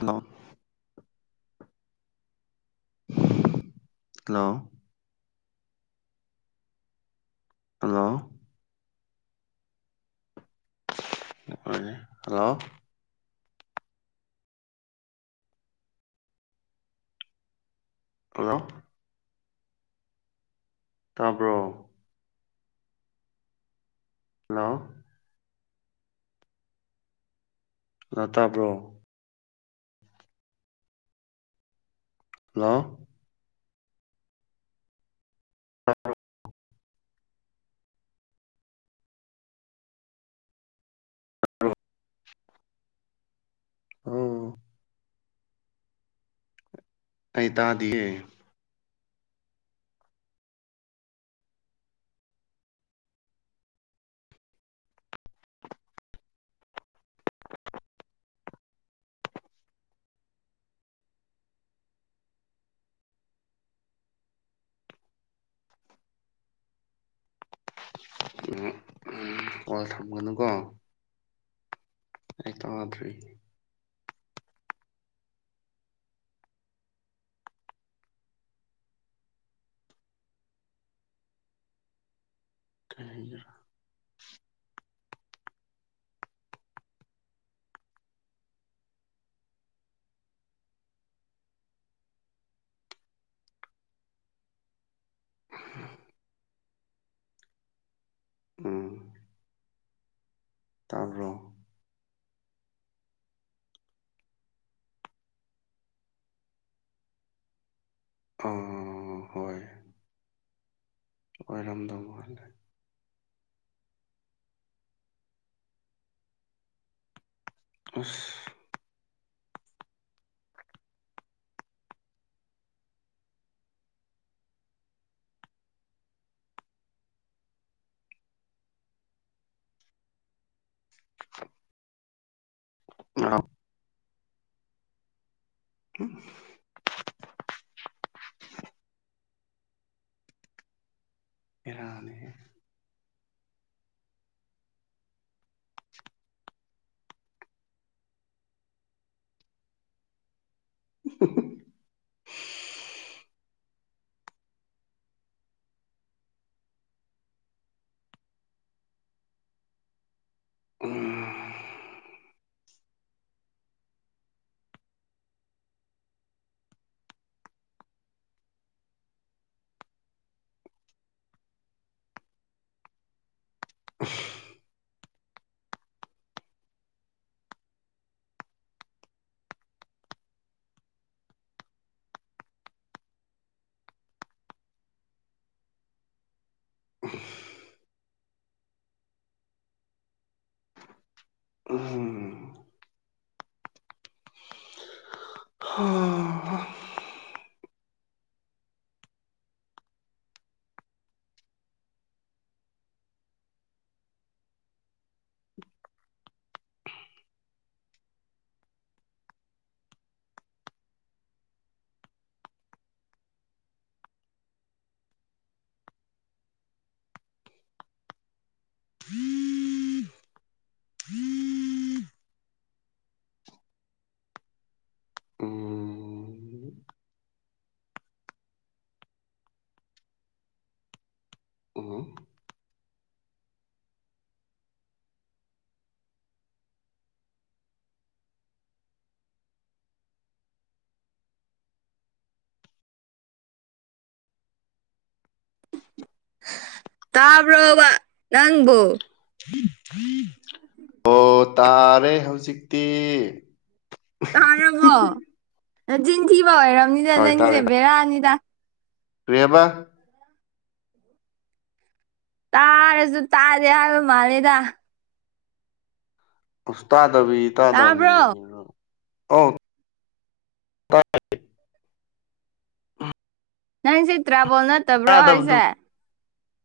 Hello. Hello hello hello. Hello ꯇꯥꯕ꯭ꯔꯣ꯫ Hello. Hello ꯇꯥꯕ꯭ꯔꯣ hello. [unintelligible] [unintelligible] ꯑꯧ ꯑꯩ ꯇꯥꯗꯤꯌꯦ꯫ ꯀꯣꯜ ꯊꯝꯒꯅꯨꯀꯣ꯫ ꯑꯩ ꯇꯗ꯭ꯔꯤ꯫ [unintelligible] ꯎꯝ ꯇꯥꯕ꯭ꯔꯣ꯫ [inaudible] ꯑꯣꯏꯔꯝꯗꯧ ꯃꯥꯜꯂꯦ ꯑꯁ꯫ ꯑꯣ [inaudible] ꯏꯔꯅꯤ [inaudible] ꯝ [inaudible] ꯎꯝ [inaudible] ꯑꯝ [inaudible] [inaudible] ꯎꯍꯝ [inaudible] [unintelligible] [inaudible] ꯎꯝ ꯇꯥꯕ꯭ꯔꯣꯕ ꯅꯪꯕꯨ꯫ ꯑꯣ ꯇꯥꯔꯦ ꯍꯧꯖꯤꯛꯇꯤ꯫ ꯇꯥꯔꯕꯣ ꯅꯆꯤꯟꯊꯤꯕ ꯑꯣꯏꯔꯝꯅꯤꯗ ꯅꯪꯁꯦ ꯕꯦꯔꯅꯤꯗ ꯀꯔꯤ ꯍꯥꯢꯕ꯫ ꯇꯥꯔꯁꯨ ꯇꯥꯗꯦ ꯍꯥꯢꯕ ꯃꯥꯂꯦꯗ꯫ ꯑꯁ ꯇꯥꯗꯕꯤ ꯇꯥꯕ꯭ꯔꯣ ꯇꯥꯗꯕꯅꯤ ꯑꯣ ꯇꯥꯢ ꯅꯁꯦ [inaudible] ꯇ꯭ꯔꯥꯕꯣ ꯅꯠ꯫ ꯇꯥꯗꯕꯗꯨ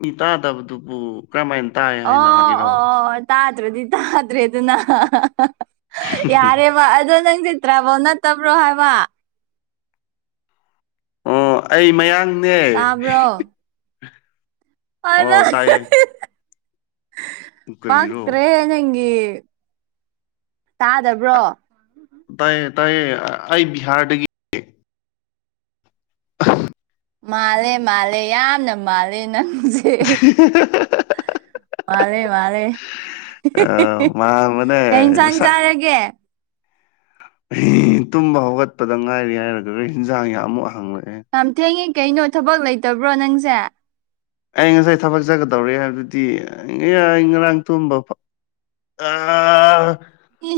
ꯃꯤ ꯇꯥꯗꯕꯗꯨꯕꯨ ꯀꯔꯝꯍꯥꯏꯅ ꯇꯥꯏ ꯍꯥꯏꯅ ꯑꯣ ꯍꯥꯏꯒꯦꯔꯣ꯫ ꯑꯣ ꯑꯣ ꯇꯥꯗ꯭ꯔꯗꯤ ꯇꯥꯗ꯭ꯔꯦꯗꯅ ꯍꯥ ꯍꯥ ꯍꯥ ꯌꯥꯔꯦ ꯕ ꯑꯗꯣ ꯅꯪꯁꯦ ꯇ꯭ꯔꯥꯕꯣ ꯅꯠꯇꯕ꯭ꯔꯣ ꯍꯥꯏꯕ꯫ ꯑꯣ ꯑꯩ ꯃꯌꯥꯡꯅꯦ ꯇꯥꯕ꯭ꯔꯣ ꯑꯣ ꯇꯥꯏꯌꯦ [inaudible] ꯀꯔꯤꯔꯣ ꯄꯥꯛꯇ꯭ꯔꯦꯍꯦ ꯅꯪꯒꯤ ꯇꯥꯗꯕ꯭ꯔꯣ꯫ ꯇꯥꯏꯌꯦ ꯇꯥꯏꯌꯦ ꯑꯩ ꯕꯤꯍꯥꯔꯗꯒꯤ ꯃꯥꯜꯂꯦ ꯃꯥꯜꯂꯦ ꯌꯥꯝꯅ ꯃꯥꯜꯂꯦ ꯅꯪꯖꯤ꯫ [inaudible] ꯃꯥꯂꯦ ꯃꯥꯂꯦ ꯑꯥ ꯀꯩ ꯃꯥꯟꯕꯅꯦ ꯏꯟꯁꯥꯡ ꯃꯁꯛ ꯆꯥꯔꯒꯦ꯫ ꯇꯨꯝꯕ ꯍꯧꯒꯠꯄꯗ ꯉꯥꯏꯔꯤ ꯍꯥꯏꯔꯒ ꯍꯟꯖꯥꯡꯒꯤ ꯑꯃꯨꯛ ꯍꯪꯂꯛꯑꯦ ꯌꯥꯝ ꯊꯦꯡꯉꯤ ꯀꯩꯅꯣ ꯊꯕꯛ ꯂꯩꯇꯕ꯭ꯔꯣ ꯅꯪꯁꯦ꯫ ꯑꯩ ꯉꯁꯥꯏ ꯊꯕꯛ ꯆꯠꯒꯗꯧꯔꯦ ꯍꯥꯏꯕꯗꯤ ꯉꯔꯥꯡ ꯇꯨꯝꯕ ꯑꯥ꯫ [inaudible] ꯏ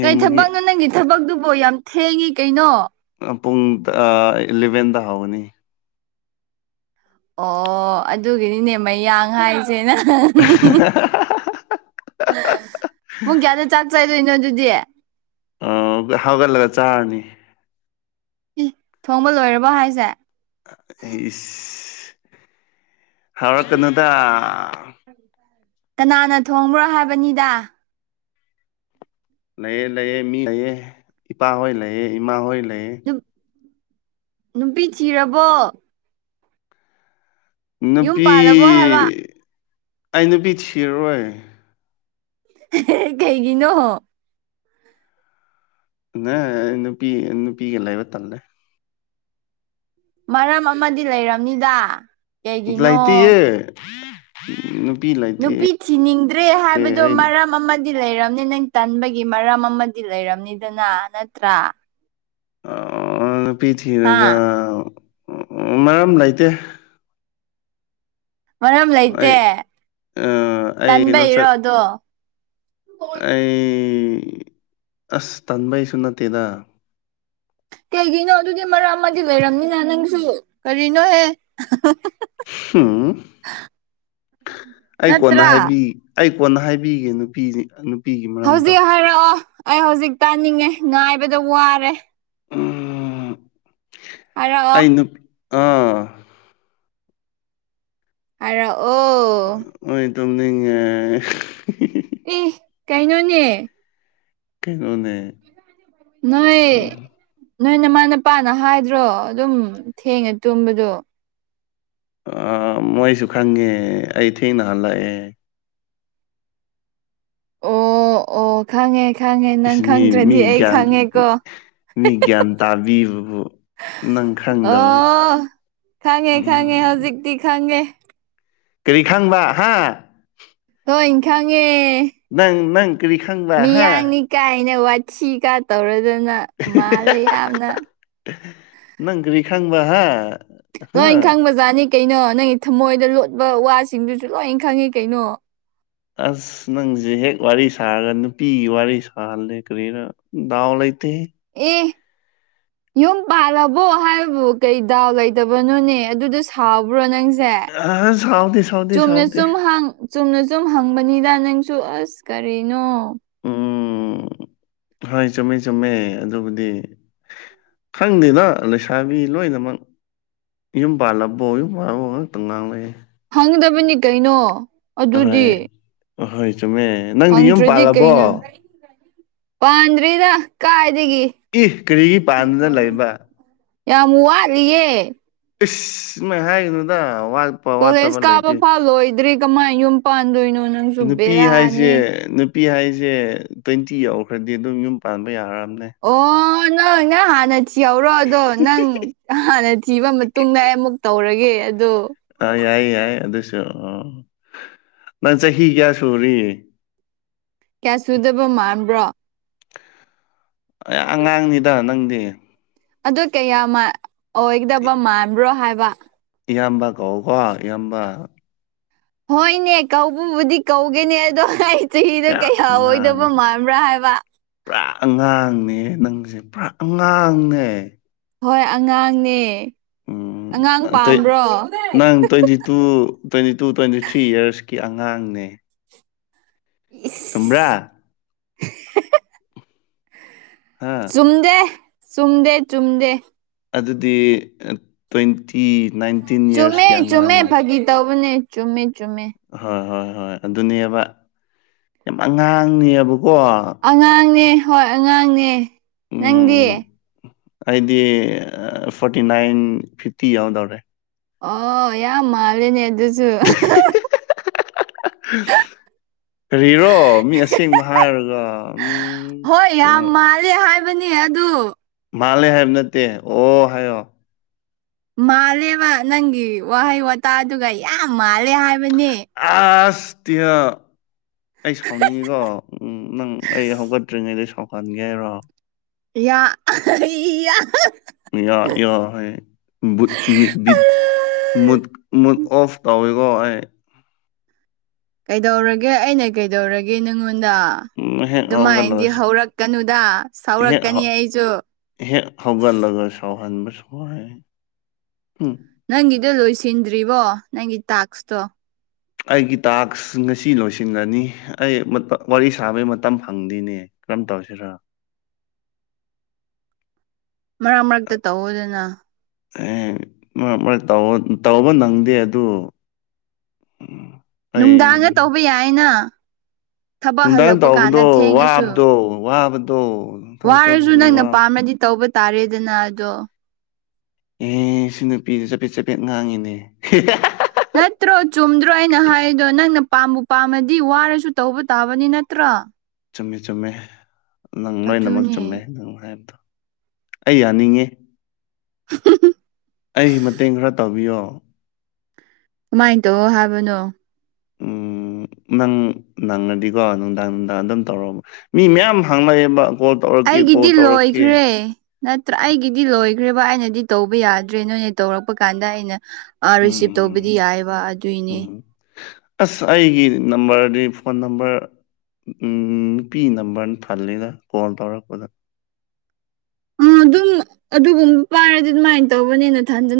ꯀꯩ ꯊꯕꯛꯅꯣ ꯅꯪꯒꯤ ꯊꯕꯛꯇꯨꯕꯣ ꯌꯥꯝ ꯊꯦꯡꯉꯤ ꯀꯩꯅꯣ꯫ ꯅꯪ ꯄꯨꯡ ꯑ ꯏꯂꯚꯦꯟꯗ ꯍꯧꯒꯅꯤ ꯑꯣ ꯑꯗꯨꯒꯤꯗꯤꯅꯦ ꯃꯌꯥꯡ ꯍꯥꯏꯁꯦ ꯅꯪ ꯄꯨꯡ ꯀꯌꯥꯗ ꯆꯥꯛ ꯆꯥꯏꯗꯣꯏꯅꯣ ꯑꯗꯨꯗꯤ ꯑ ꯍꯧꯒꯠꯂꯒ ꯆꯥꯔꯅꯤ ꯎ ꯊꯣꯡꯕ ꯂꯣꯏꯔꯕꯣ ꯍꯥꯏꯁꯦ ꯏꯁ ꯍꯧꯔꯛꯀꯅꯣꯗ꯫ [unintelligible] ꯀꯅꯥꯅ ꯊꯣꯡꯕ꯭ꯔꯣ ꯍꯥꯏꯕꯅꯤꯗꯥ ꯂꯩꯌꯦ ꯂꯩꯌꯦ ꯃꯤ ꯂꯩꯌꯦ ꯏꯄꯥꯍꯣꯏ ꯂꯩꯌꯦ ꯏꯃꯥꯍꯣꯏ ꯂꯩꯌꯦ ꯅꯨꯄꯤ ꯊꯤꯔꯕꯣ ꯌꯨꯝ ꯅꯨꯄꯤ ꯄꯥꯜꯂꯕꯣ ꯍꯥꯏꯕ ꯑꯩ ꯅꯨꯄꯤ ꯊꯤꯔꯔꯣꯏ ꯀꯩꯒꯤꯅꯣ ꯅꯥ ꯅꯨꯄꯤ ꯅꯨꯄꯤꯒ ꯂꯩꯕ ꯇꯜꯂꯦ ꯃꯔꯝ ꯑꯃꯗꯤ ꯂꯩꯔꯝꯅꯤꯗ ꯀꯩꯒꯤꯅꯣ ꯂꯩꯇꯤꯌꯦ ꯅꯨ ꯅꯨꯄꯤ ꯊꯤꯅꯤꯡꯗ꯭ꯔꯦ ꯍꯥꯏꯕꯗꯣ ꯃꯔꯝ ꯑꯃꯗꯤ ꯂꯩꯔꯝꯅꯤ ꯅꯪ ꯇꯟꯕꯒꯤ ꯃꯔꯝ ꯑꯃꯗꯤ ꯂꯩꯔꯝꯅꯤꯗꯅ ꯅꯠꯇ꯭ꯔꯥ ꯑꯥ ꯅꯨꯄꯤ ꯍꯥ ꯊꯤꯔꯒ ꯃꯔꯝ ꯂꯩꯇꯦ ꯃꯔꯝ ꯑꯩ ꯂꯩꯇꯦ ꯑ ꯑꯩ ꯀꯩꯅꯣ ꯇꯟꯕꯩꯔꯣ ꯆꯠ ꯑꯗꯣ ꯑꯩ ꯑꯁ ꯇꯟꯕꯩꯁꯨ ꯅꯠꯇꯦꯗ ꯀꯩꯒꯤꯅꯣ ꯑꯗꯨꯒꯤ ꯃꯔꯝ ꯑꯃꯗꯤ ꯂꯩꯔꯝꯅꯤꯅ ꯅꯪꯁꯨ ꯀꯔꯤꯅꯣꯍꯦ꯫ [unintelligible] ꯑꯩ ꯀꯣꯟꯅ ꯅꯠꯇ꯭ꯔꯥ ꯍꯥꯏꯕꯤ ꯑꯩ ꯀꯣꯟꯅ ꯍꯥꯏꯕꯤꯒꯦ ꯅꯨꯄꯤꯗꯤ ꯍꯧꯖꯤꯛ ꯍꯥꯏꯔꯛꯑꯣ ꯑꯩ ꯍꯧꯖꯤꯛ ꯇꯥꯅꯤꯡꯉꯦ ꯉꯥꯏꯕꯗ ꯋꯥꯔꯦ ꯎꯝ ꯍꯥꯏꯔꯛꯑꯣ ꯑꯩ ꯅꯨ ꯑꯥ ꯍꯥꯢꯔꯛ ꯑꯣ꯫ [unintelligible] ꯇꯨꯝꯅꯤꯉꯦ ꯏꯁ ꯀꯩꯅꯣꯅꯦ꯫ ꯀꯩꯅꯣꯅꯦ ꯅꯣꯏ ꯎꯝ. ꯅꯣꯏ ꯅꯃꯥ ꯅꯄꯥꯅ ꯍꯥꯏꯗ꯭ꯔꯣ ꯑꯗꯨꯝ ꯊꯦꯡꯅ ꯇꯨꯝꯕꯗꯣ ꯑꯥ ꯃꯣꯏꯁꯨ ꯈꯪꯉꯦ ꯑꯩ ꯊꯦꯡꯅ ꯍꯜꯂꯛꯑꯦ꯫ ꯑꯣ ꯑꯣ ꯈꯪꯉꯦ ꯈꯪꯉꯦ ꯅꯪ ꯏꯁ ꯃꯤ ꯈꯪꯗ꯭ꯔꯗꯤ ꯃꯤ ꯑꯩ ꯒ꯭ꯌꯥꯟ ꯈꯪꯉꯦꯀꯣ ꯃꯤ ꯒꯤꯌꯥꯟ ꯇꯥꯕꯤꯕꯕꯨ꯫ ꯅꯪ ꯈꯪꯗꯕꯩ ꯑꯣ ꯈꯪꯉꯦ ꯈꯪꯉꯦ ꯍꯧꯖꯤꯛꯇꯤ ꯈꯪꯉꯦ ꯀꯔꯤ ꯈꯪꯕ ꯍꯥ ꯂꫭꯏ ꯈꯪꯉꯦ ꯅꯪ ꯅꯪ ꯀꯔꯤꯈꯪ ꯃꯤꯌꯥꯡꯅꯤ ꯀꯥꯏꯅ ꯋꯥꯊꯤ ꯀꯥ ꯇꯧꯔꯗꯅ ꯃꯥꯜꯂꯦ ꯌꯥꯝꯅ ꯅꯪ ꯀꯔꯤ ꯈꯪꯕ ꯍꯥ꯫ ꯍꯥ ꯂꯣꯏ ꯈꯪꯕꯖꯥꯠꯅꯤ ꯀꯩꯅꯣ ꯅꯪꯒꯤ ꯊꯃꯣꯏꯗ ꯂꯣꯠꯄ ꯋꯥꯁꯤꯡꯗꯨꯁꯨ ꯂꯣꯏ ꯈꯪꯉꯤ ꯀꯩꯅꯣ ꯑꯁ ꯅꯪꯖꯦ ꯍꯦꯛ ꯋꯥꯔꯤ ꯁꯥꯔꯒ ꯅꯨꯄꯤꯒꯤ ꯋꯥꯔꯤ ꯁꯥꯍꯜꯂꯦ ꯀꯔꯤꯔ ꯗꯥꯎ ꯂꯩꯇꯦꯍꯦ꯫ ꯑꯦ ꯌꯨꯝ ꯄꯥꯜꯂꯕꯣ ꯍꯥꯏꯕꯕꯨ ꯀꯩ ꯗꯥꯎ ꯂꯩꯇꯕꯅꯣꯅꯦ ꯑꯗꯨꯗ ꯁꯥꯎꯕ꯭ꯔꯣ ꯅꯪꯁꯦ ꯑ ꯁꯥꯎꯗꯦ ꯁꯥꯎꯗꯦ ꯆꯨꯝꯅ ꯁꯥꯎꯗꯦ ꯁꯨꯝ ꯍꯪ ꯆꯨꯝꯅ ꯁꯨꯝ ꯍꯪꯕꯅꯤꯗ ꯅꯪꯁꯨ ꯑꯁ ꯀꯔꯤꯅꯣ ꯎꯝ ꯍꯣꯏ ꯆꯨꯝꯃꯦ ꯆꯨꯝꯃꯦ ꯑꯗꯨꯕꯨꯗꯤ ꯈꯪꯗꯦꯗ ꯂꯩꯁꯥꯕꯤ ꯂꯣꯏꯅꯃꯛ ꯌꯨꯝ ꯄꯥꯜꯂꯕꯣ ꯌꯨꯝ ꯄꯥꯜꯂꯕꯣ ꯉꯥꯛꯇꯪ ꯉꯥꯡꯂꯩꯌꯦ ꯍꯪꯒꯗꯕꯅꯤ ꯀꯩꯅꯣ ꯑꯍꯣꯏ ꯑꯗꯨꯗꯤ ꯑꯍꯣꯏ ꯆꯨꯝꯃꯦ ꯅꯪꯗꯤ ꯌꯨꯝ ꯍꯪꯗ꯭ꯔꯗꯤ ꯄꯥꯜꯂꯕꯣ ꯀꯩꯅꯣ ꯄꯥꯟꯗ꯭ꯔꯤꯗ ꯀꯥꯏꯗꯒꯤ꯫ ꯏꯠ ꯀꯔꯤꯒꯤ ꯄꯥꯟꯗꯅ ꯂꯩꯕ ꯌꯥꯝ ꯋꯥꯠꯂꯤꯌꯦ ꯏꯁ ꯃꯥꯏ ꯍꯥꯏꯒꯅꯨꯗ ꯋꯥꯠ ꯀꯣꯂꯦꯖ ꯀꯥꯕ ꯐꯥꯎ ꯂꯣꯏꯗ꯭ꯔꯤ ꯀꯃꯥꯏꯅ ꯌꯨꯝ ꯄꯥꯟꯗꯣꯏꯅꯣ ꯅꯪꯁꯨ ꯅꯨꯄꯤ ꯕꯦꯔꯅꯤ ꯍꯦ ꯍꯥꯏꯁꯦ ꯅꯨꯄꯤ ꯍꯥꯏꯁꯦ ꯇ꯭ꯋꯦꯟꯇꯤ ꯌꯧꯈ꯭ꯔꯗꯤ ꯑꯗꯨꯝ ꯌꯨꯝ ꯄꯥꯟꯕ ꯌꯥꯔꯝꯅꯦ ꯑꯣꯟ꯫ ꯅꯪ ꯅꯪ ꯍꯥꯟꯅ ꯊꯤꯍꯧꯔꯣ ꯑꯗꯣ ꯅꯪ ꯍꯥꯟꯅ ꯊꯤꯕ ꯃꯇꯨꯡꯗ ꯑꯩ ꯑꯃꯨꯛ ꯇꯧꯔꯒꯦ ꯑꯗꯣ ꯑꯥ ꯌꯥꯏ ꯌꯥꯏ ꯑꯗꯨꯁꯨ ꯑꯣ ꯅꯪ ꯆꯍꯤ ꯀꯌꯥ ꯁꯨꯔꯤ ꯀꯌꯥ ꯁꯨꯗꯕ ꯃꯥꯟꯕ꯭ꯔꯣ꯫ ꯑꯩ ꯑꯉꯥꯡꯅꯤꯗ ꯅꯪꯗꯤ ꯑꯗꯨ ꯀꯌꯥ ꯃ ꯑꯣꯏꯒꯗꯕ ꯃꯥꯟꯕ꯭ꯔꯣ ꯍꯥꯏꯕ꯫ ꯏꯌꯥꯝꯕ ꯀꯧ ꯀꯣ ꯏꯌꯥꯝꯕ ꯍꯣꯏꯅꯦ ꯀꯧꯕꯕꯨꯗꯤ ꯀꯧꯒꯦꯅꯦ ꯑꯗꯣ ꯑꯩ ꯆꯍꯤꯗ ꯌꯥ ꯀꯩꯍꯥ ꯑꯉꯥꯡ ꯑꯣꯏꯗꯕ ꯃꯥꯟꯕ꯭ꯔꯥ ꯍꯥꯏꯕ ꯄꯨꯔꯥ ꯑꯉꯥꯡꯅꯦꯍꯦ ꯅꯪꯖꯦ ꯄꯨꯔꯥ ꯑꯉꯥꯡꯅꯦ ꯍꯣꯏ ꯑꯉꯥꯡꯅꯦ ꯎꯝ ꯑꯉꯥꯡ ꯑ ꯇꯩ ꯄꯥꯝꯕ꯭ꯔꯣ ꯅꯪ twenty two twenty two twenty three ꯌ꯭ꯔꯁꯀꯤ ꯑꯉꯥꯡꯅꯦ ꯏꯁ ꯆꯨꯝꯕ꯭ꯔꯥ꯫ ꯍꯥ ꯆꯨꯝꯗꯦ ꯆꯨꯝꯗꯦ ꯆꯨꯝꯗꯦ ꯑꯗꯨꯗꯤ ꯑ ꯇ꯭ꯋꯦꯟꯇꯤ ꯅꯥꯏꯟꯇꯤꯟ ꯆꯨꯝꯃꯦ ꯌꯔꯁꯀꯤ ꯆꯨꯝꯃꯦ ꯑꯉꯥꯡꯅꯦ ꯐꯥꯒꯤ ꯇꯧꯕꯅꯦ ꯆꯨꯝꯃꯦ ꯆꯨꯝꯃꯦ ꯍꯣꯏ ꯍꯣꯏ ꯍꯣꯏ ꯑꯗꯨꯅꯦꯕ ꯌꯥꯝ ꯑꯉꯥꯡꯅꯦꯕꯀꯣ ꯑꯉꯥꯡꯅꯦ ꯍꯣꯏ ꯑꯉꯥꯡꯅꯦ ꯅꯪꯗꯤ ꯎꯝ ꯑꯩꯗꯤ ꯑ ꯐꯣꯔꯇꯤ ꯅꯥꯏꯟ ꯐꯤꯐꯇꯤ ꯌꯥꯎꯗꯧꯔꯦ ꯑꯣ ꯌꯥꯝ ꯃꯥꯂꯦꯅꯦ ꯑꯗꯨꯁꯨ [unintelligible] ꯀꯔꯤꯔꯣ ꯃꯤ ꯑꯁꯦꯡꯕ ꯍꯥꯏꯔꯒ ꯎꯝ ꯀꯩꯅꯣ ꯀꯔꯦ ꯍꯥꯏꯕꯅꯦ ꯑꯗꯨ ꯃꯥꯜꯂꯦ ꯍꯥꯏꯕ ꯅꯠꯇꯦ ꯑꯣ ꯍꯥꯏꯌꯣ ꯃꯥꯜꯂꯦꯕ ꯅꯪꯒꯤ ꯋꯥꯍꯩ ꯋꯥꯇꯥꯗꯨꯒ ꯌꯥꯝ ꯃꯥꯜꯂꯦ ꯍꯥꯏꯕꯅꯦ ꯑꯁ ꯇꯤꯌ ꯑꯩ ꯁꯥꯎꯅꯤꯡꯉꯤꯀꯣ ꯎꯝ ꯅꯪ ꯑꯩ ꯍꯧꯒꯠꯇ꯭ꯔꯤꯉꯩꯗ ꯁꯥꯎꯍꯥꯟꯒꯦ ꯍꯥꯏꯔꯣ ꯌꯥ ꯌꯥ ꯌꯥ ꯌꯥ ꯍꯥꯏꯌꯦ ꯕꯨꯠ ꯃꯤꯠ ꯕꯤꯠ ꯃꯨꯠ ꯃꯨꯠꯑꯣꯐ ꯇꯧꯏꯀꯣ ꯑꯩ ꯀꯩꯗꯧꯔꯒꯦ ꯑꯩꯅ ꯀꯩꯗꯧꯔꯒꯦ ꯅꯪꯉꯣꯟꯗꯥ ꯎꯝ ꯍꯦꯛ ꯍꯧꯒꯠꯂꯒ ꯑꯗꯨꯃꯥꯏꯅꯗꯤ ꯍꯧꯔꯛꯀꯅꯨꯗ ꯍꯦꯛ ꯁꯥꯎꯔꯛꯀꯅꯤ ꯍꯧ ꯑꯩꯁꯨ ꯍꯦꯛ ꯍꯧꯒꯠꯂꯒ ꯁꯥꯎꯍꯟꯕꯁꯨ ꯋꯥꯏ ꯍꯨꯝ ꯅꯪꯒꯤꯗꯣ ꯂꯣꯏꯁꯤꯟꯗ꯭ꯔꯤꯕꯣ ꯅꯪꯒꯤ ꯇꯥꯛꯁꯇꯣ ꯑꯩꯒꯤ ꯇꯥꯛꯁ ꯉꯁꯤ ꯂꯣꯏꯁꯤꯟꯒꯅꯤ ꯑꯩ ꯃꯨꯠꯄ ꯋꯥꯔꯤ ꯁꯥꯕꯩ ꯃꯇꯝ ꯐꯪꯗꯦꯅꯦ ꯀꯔꯝ ꯇꯧꯁꯤꯔ ꯃꯔꯛ ꯃꯔꯛꯇ ꯇꯧꯋꯣꯗꯅ ꯑꯦ ꯃꯔꯛ ꯃꯔꯛ ꯇꯧꯕ ꯅꯪꯗꯦ ꯑꯗꯨ꯫ ꯎꯝ ꯅꯨꯡꯗꯥꯡꯗ ꯇꯧꯕ ꯌꯥꯏꯅ ꯊꯕꯛ ꯅꯨꯡꯗꯥꯡ ꯍꯜꯂꯛꯄ ꯀꯥꯟꯗ ꯇꯥꯎꯕꯗꯣ ꯊꯦꯡꯉꯁꯨ ꯋꯥꯕꯗꯣ ꯋꯥꯕꯗꯣ ꯊꯕꯛ ꯋꯥꯔꯁꯨ ꯆꯠꯄꯒꯤ ꯅꯪꯅ ꯋꯥꯕꯗꯣ ꯄꯥꯝꯃꯗꯤ ꯇꯧꯕ ꯇꯥꯔꯦꯗꯅ ꯑꯗꯣ ꯏꯤꯁ ꯅꯨꯄꯤꯁꯤ ꯆꯕꯦꯠ ꯆꯕꯦꯠ ꯉꯥꯡꯉꯤꯅꯦ ꯅꯠꯇ꯭ꯔꯣ ꯆꯨꯝꯗ꯭ꯔꯣ ꯑꯩꯅ ꯍꯥꯏꯔꯤꯗꯣ ꯅꯪꯅ ꯄꯥꯝꯕꯨ ꯄꯥꯝꯃꯗꯤ ꯋꯥꯔꯁꯨ ꯇꯧꯕ ꯇꯥꯕꯅꯤ ꯅꯠꯇ꯭ꯔꯣ ꯆꯨꯝꯃꯦ ꯆꯨꯝꯃꯦ ꯅꯪ ꯂꯣꯏꯅꯃꯛ ꯑꯗꯨꯅꯦ ꯆꯨꯝꯃꯦ ꯅꯪ ꯍꯥꯏꯕꯗꯣ ꯑꯩ ꯌꯥꯅꯤꯡꯉꯦ [unintelligible] ꯑꯩ ꯃꯇꯦꯡ ꯈꯔ ꯇꯧꯕꯤꯌꯣ ꯀꯃꯥꯏꯅ ꯇꯧꯋꯣ ꯍꯥꯏꯕꯅꯣ ꯎꯝ ꯅꯪ ꯅꯪꯑꯗꯤꯀꯣ ꯅꯨꯡꯗꯥꯡ ꯅꯨꯡꯗꯥꯡ ꯑꯗꯨꯝ ꯇꯧꯔꯛꯑꯣ ꯃꯤ ꯃꯌꯥꯝ ꯍꯥꯡꯅꯩ ꯑꯕ ꯒꯣꯜ ꯑꯩꯒꯤꯗꯤ ꯂꯣꯏꯈ꯭ꯔꯦ ꯅꯠꯇ꯭ꯔꯥ ꯑꯩꯒꯤꯗꯤ ꯂꯣꯏꯒꯔꯦꯕ ꯑꯩꯅꯗꯤ ꯇꯧꯕ ꯌꯥꯗ꯭ꯔꯦ ꯅꯣꯏꯅ ꯇꯧꯔꯛꯄ ꯀꯥꯟꯗ ꯑꯩꯅ ꯑ ꯔꯤꯁꯤꯞ ꯇꯧꯕꯗꯤ ꯎꯝ ꯌꯥꯏꯕ ꯑꯗꯨꯏꯅꯦ ꯎꯝ ꯑꯁ ꯑꯩꯒꯤ ꯅꯝꯕꯔꯗꯤ ꯐꯣꯟ ꯅꯝꯕꯔ ꯎꯝ ꯅꯨꯄꯤ ꯅꯝꯕꯔꯅ ꯇꯜꯂꯤꯗ ꯀꯣꯜ ꯇꯧꯔꯛꯄꯗ ꯎꯝ ꯑꯗꯨꯝ ꯑꯗꯨꯒꯨꯝꯕ ꯄꯥꯏꯔꯗꯤ ꯑꯗꯨꯃꯥꯏꯅ ꯇꯧꯕꯅꯦꯅ ꯅꯊꯟꯗꯅ